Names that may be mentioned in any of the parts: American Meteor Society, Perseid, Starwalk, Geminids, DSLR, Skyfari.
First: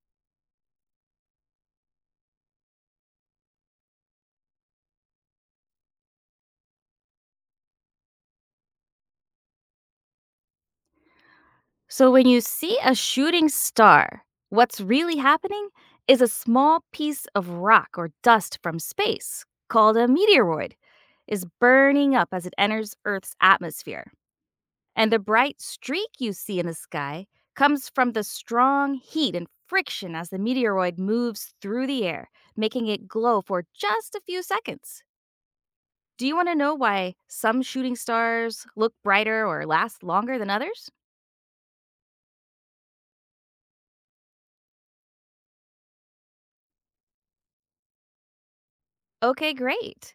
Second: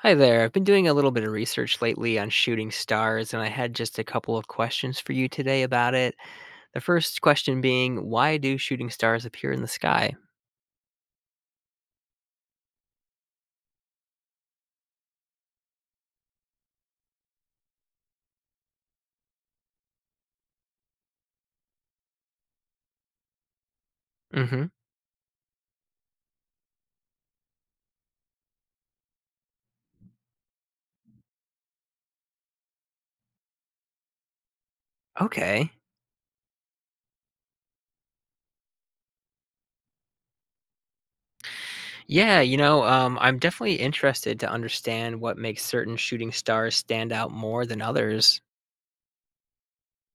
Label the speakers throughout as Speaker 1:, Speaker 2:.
Speaker 1: Hi there. I've been doing a little bit of research lately on shooting stars, and I had just a couple of questions for you today about it. The first question being, why do shooting stars appear in the sky?
Speaker 2: So, when you see a shooting star, what's really happening is a small piece of rock or dust from space, called a meteoroid, is burning up as it enters Earth's atmosphere.
Speaker 1: Hmm.
Speaker 2: And the bright streak you see in the sky comes from the strong heat and friction as the meteoroid moves through the air, making it glow for just a few seconds.
Speaker 1: Okay.
Speaker 2: Do you want to know why some shooting stars look brighter or last longer than others?
Speaker 1: Yeah, I'm definitely interested to understand what makes certain shooting stars stand out more than others.
Speaker 2: Okay, great.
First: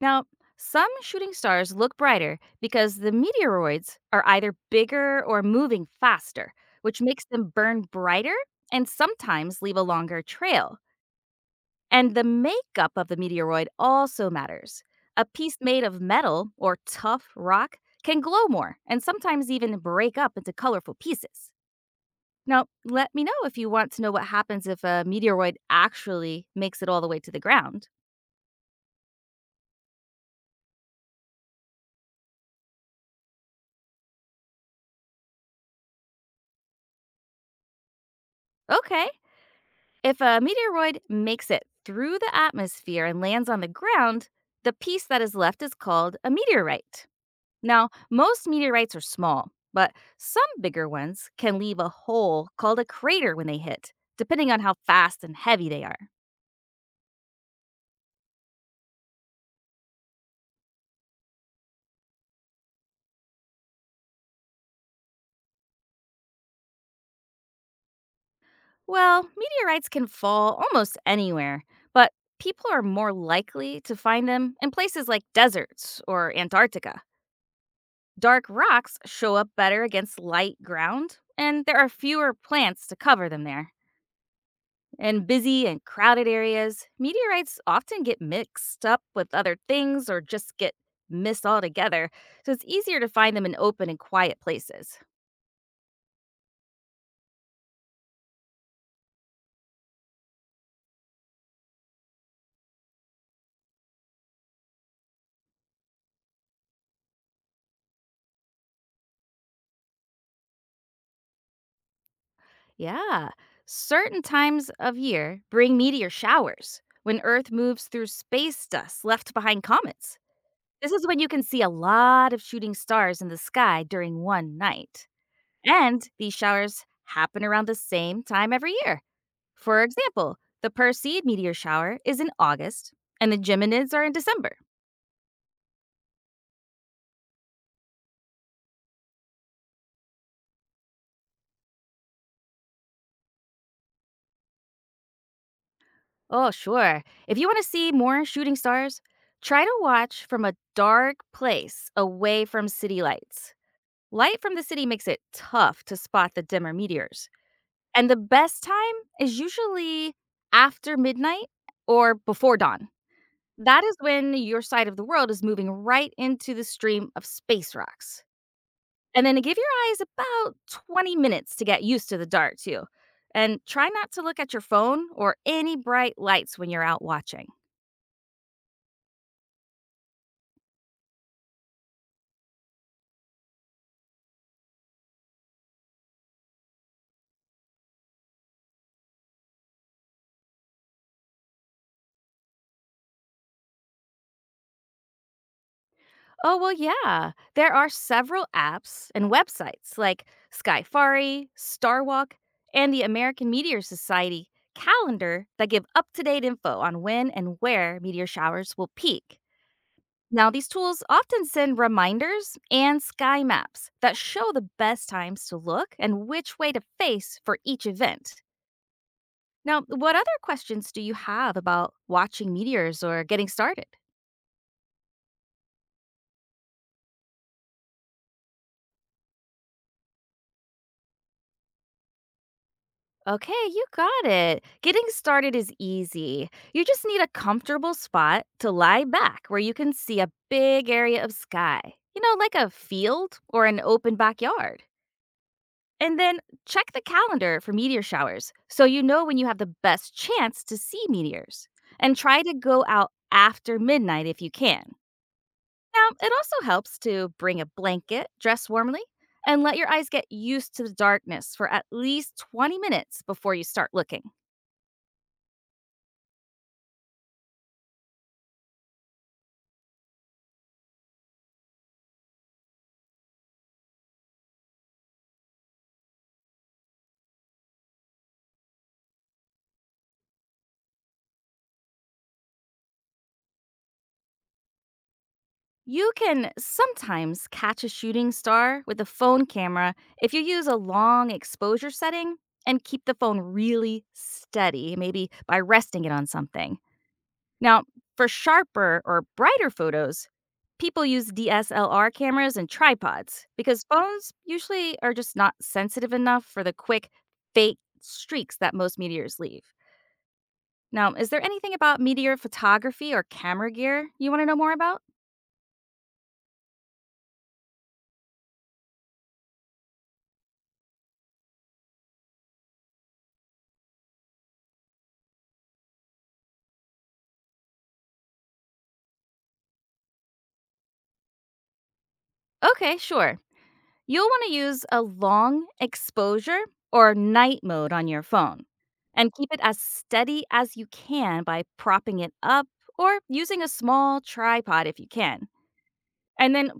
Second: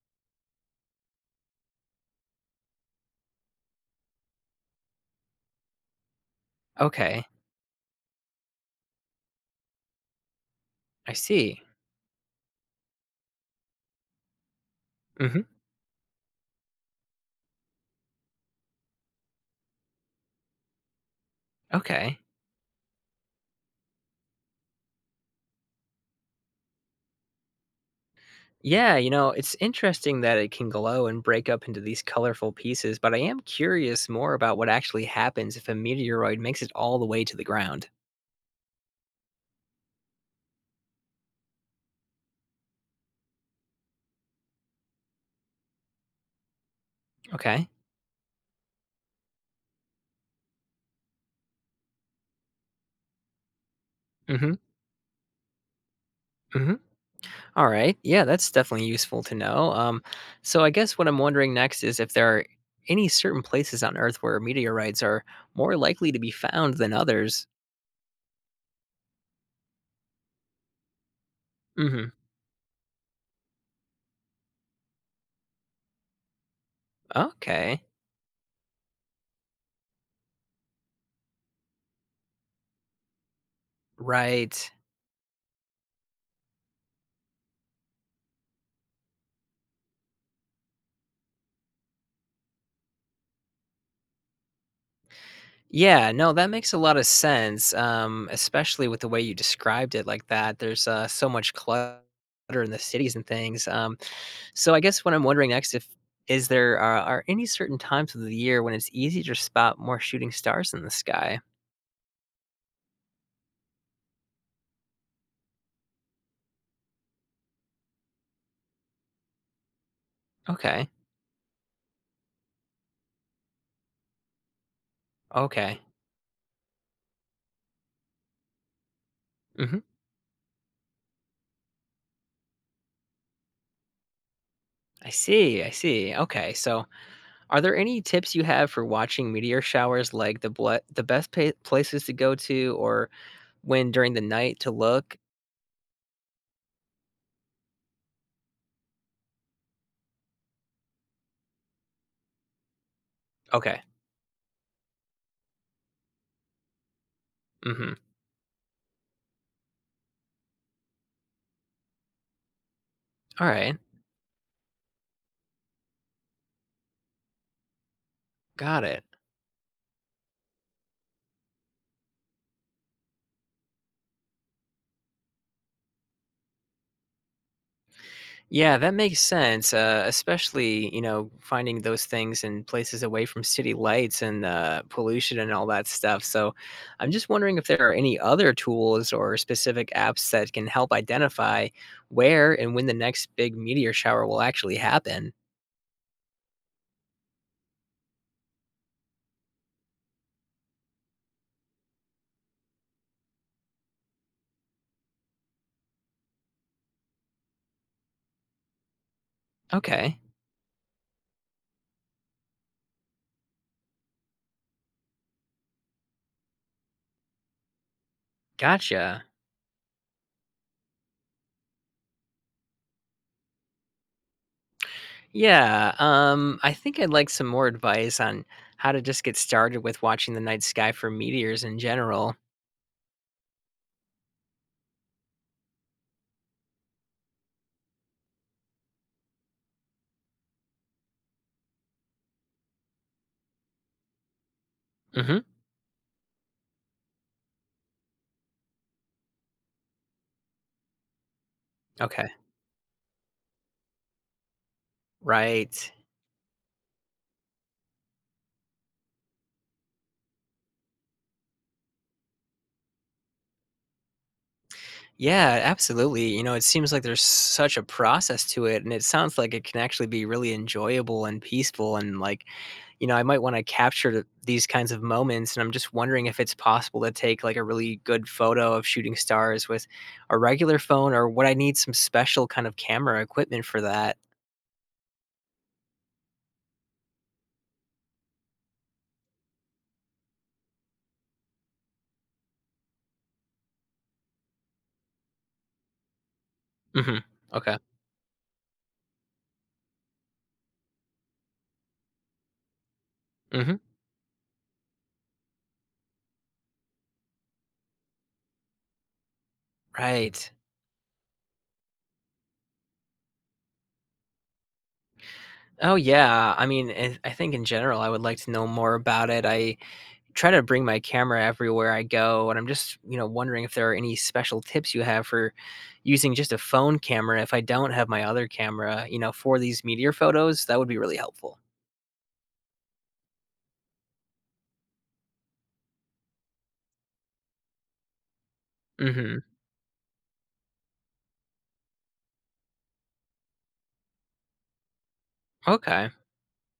Speaker 2: Now, some shooting stars look brighter because the meteoroids are either bigger or moving faster, which
Speaker 1: Okay,
Speaker 2: makes them burn brighter and sometimes leave a longer trail.
Speaker 1: I see.
Speaker 2: And the makeup of the meteoroid also matters. A
Speaker 1: Hmm.
Speaker 2: piece made of metal or tough rock can glow more and sometimes even break up into colorful pieces.
Speaker 1: Okay.
Speaker 2: Now, let me know if you want to know what happens if a meteoroid actually makes it all the way to the ground.
Speaker 1: Yeah, it's interesting that it can glow and break up into these colorful pieces, but I am curious more about what actually happens if a meteoroid makes it all the way to the ground.
Speaker 2: Okay. If a meteoroid makes it through the atmosphere and lands on the ground, the piece that is left is called a meteorite.
Speaker 1: Okay.
Speaker 2: Now, most meteorites are small, but some bigger ones can leave a hole called a crater when they hit, depending
Speaker 1: Mhm.
Speaker 2: on how fast and heavy they are.
Speaker 1: Mhm. All right. Yeah, that's definitely useful to know. So I guess what I'm wondering next is if there are any certain places on Earth where meteorites are more likely to be found than others.
Speaker 2: Well, meteorites can fall almost anywhere,
Speaker 1: Mhm.
Speaker 2: but people are more likely to find them in places like deserts or Antarctica.
Speaker 1: Okay.
Speaker 2: Dark rocks show up better against light ground, and there are fewer plants to cover them there.
Speaker 1: Right.
Speaker 2: In busy and crowded areas, meteorites often get mixed up with other things or just get missed altogether, so it's easier to find them in open and quiet places.
Speaker 1: Yeah, no, that makes a lot of sense, especially with the way you described it like that. There's so much clutter in the cities and things. So I guess what I'm wondering next if is there are any certain times of the year when it's easy to spot more shooting stars in the sky?
Speaker 2: Yeah, certain times of year bring meteor showers when Earth moves through space dust left behind comets.
Speaker 1: Okay,
Speaker 2: This is when you can see a lot of shooting stars in the sky during one night.
Speaker 1: okay.
Speaker 2: And these showers happen around the same time every year.
Speaker 1: Hmm.
Speaker 2: For example, the Perseid meteor shower is in August and the Geminids are in December.
Speaker 1: I see, I see. Okay, so are there any tips you have for watching meteor showers, like the places to go to, or when during the night to look?
Speaker 2: Oh, sure. If you want to see more shooting stars, try to watch from a dark place away from city lights.
Speaker 1: Okay.
Speaker 2: Light from the city makes it tough to spot the dimmer meteors.
Speaker 1: Hmm.
Speaker 2: And the best time is usually after midnight or before dawn.
Speaker 1: All right.
Speaker 2: That is when your side of the world is moving right into the stream of space rocks.
Speaker 1: Got it.
Speaker 2: And then give your eyes about 20 minutes to get used to the dark, too. And try not to look at your phone or any bright lights when you're out watching.
Speaker 1: Yeah, that makes sense, especially, you know, finding those things in places away from city lights and, pollution and all that stuff, so, I'm just wondering if there are any other tools or specific apps that can help identify where and when the next big meteor shower will actually happen.
Speaker 2: Oh, well, yeah. There are several apps and websites like Skyfari, Starwalk, and the American Meteor Society calendar that give up to date info on when and where meteor showers will peak.
Speaker 1: Okay,
Speaker 2: Now, these tools often send reminders and sky maps that show the best times to look and which way to face for each event.
Speaker 1: gotcha.
Speaker 2: Now, what other questions do you have about watching meteors or getting started?
Speaker 1: Yeah, I think I'd like some more advice on how to just get started with watching the night sky for meteors in general.
Speaker 2: Okay, you got it. Getting started is easy. You just need a comfortable spot to lie back where you can see a big area of sky, you know, like a field or an open backyard.
Speaker 1: Mhm,
Speaker 2: And then check the calendar for meteor showers so you know when you have the best chance to see meteors. And
Speaker 1: okay,
Speaker 2: try to go out after midnight if you can.
Speaker 1: right.
Speaker 2: Now, it also helps to bring a blanket, dress warmly, and let your eyes get used to the darkness for at least 20 minutes before you start looking.
Speaker 1: Yeah, absolutely. It seems like there's such a process to it, and it sounds like it can actually be really enjoyable and peaceful. And like, I might want to capture these kinds of moments. And I'm just wondering if it's possible to take like a really good photo of shooting stars with a regular phone, or would I need some special kind of camera equipment for that?
Speaker 2: You can sometimes catch a shooting star with a phone camera if you use a long exposure setting and keep the phone really steady, maybe by resting it on something.
Speaker 1: Hmm. Okay.
Speaker 2: Now, for sharper or brighter photos, people use DSLR cameras and tripods
Speaker 1: Hmm.
Speaker 2: because phones usually are just not sensitive enough for the quick, fake streaks that most meteors leave.
Speaker 1: Right.
Speaker 2: Now, is there anything about meteor photography or camera gear you want to know more about?
Speaker 1: Oh yeah. I mean, I think in general, I would like to know more about it. I try to bring my camera everywhere I go, and I'm just, wondering if there are any special tips you have for using just a phone camera if I don't have my other camera, for these meteor photos. That would be really helpful.
Speaker 2: Okay, sure. You'll want to use a long exposure or night mode on your phone and
Speaker 1: Hmm.
Speaker 2: keep it as steady as you can by propping it up or using a small tripod if you can.
Speaker 1: Okay.
Speaker 2: And then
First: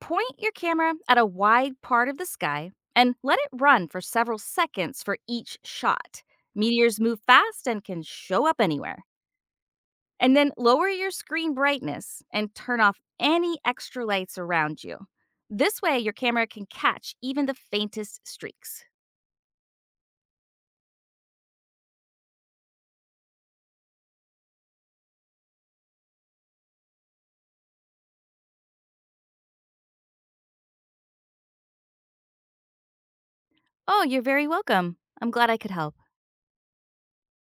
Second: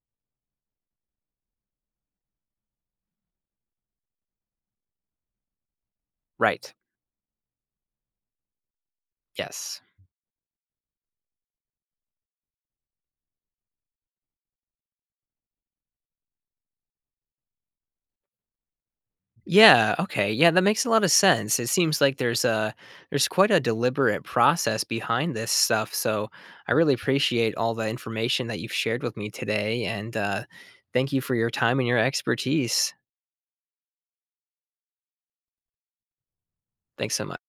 Speaker 2: point your camera at a wide part of the sky and let it run for several seconds for each shot.
Speaker 1: Right.
Speaker 2: Meteors move fast and can show up anywhere.
Speaker 1: Yes.
Speaker 2: And then lower your screen brightness and turn off any extra lights around you. This way, your camera can catch even the faintest streaks.
Speaker 1: Yeah, okay. Yeah, that makes a lot of sense. It seems like there's quite a deliberate process behind this stuff. So I really appreciate all the information that you've shared with me today and thank you for your time and your expertise.
Speaker 2: Oh, you're very welcome. I'm glad I could help.
Speaker 1: Thanks so much.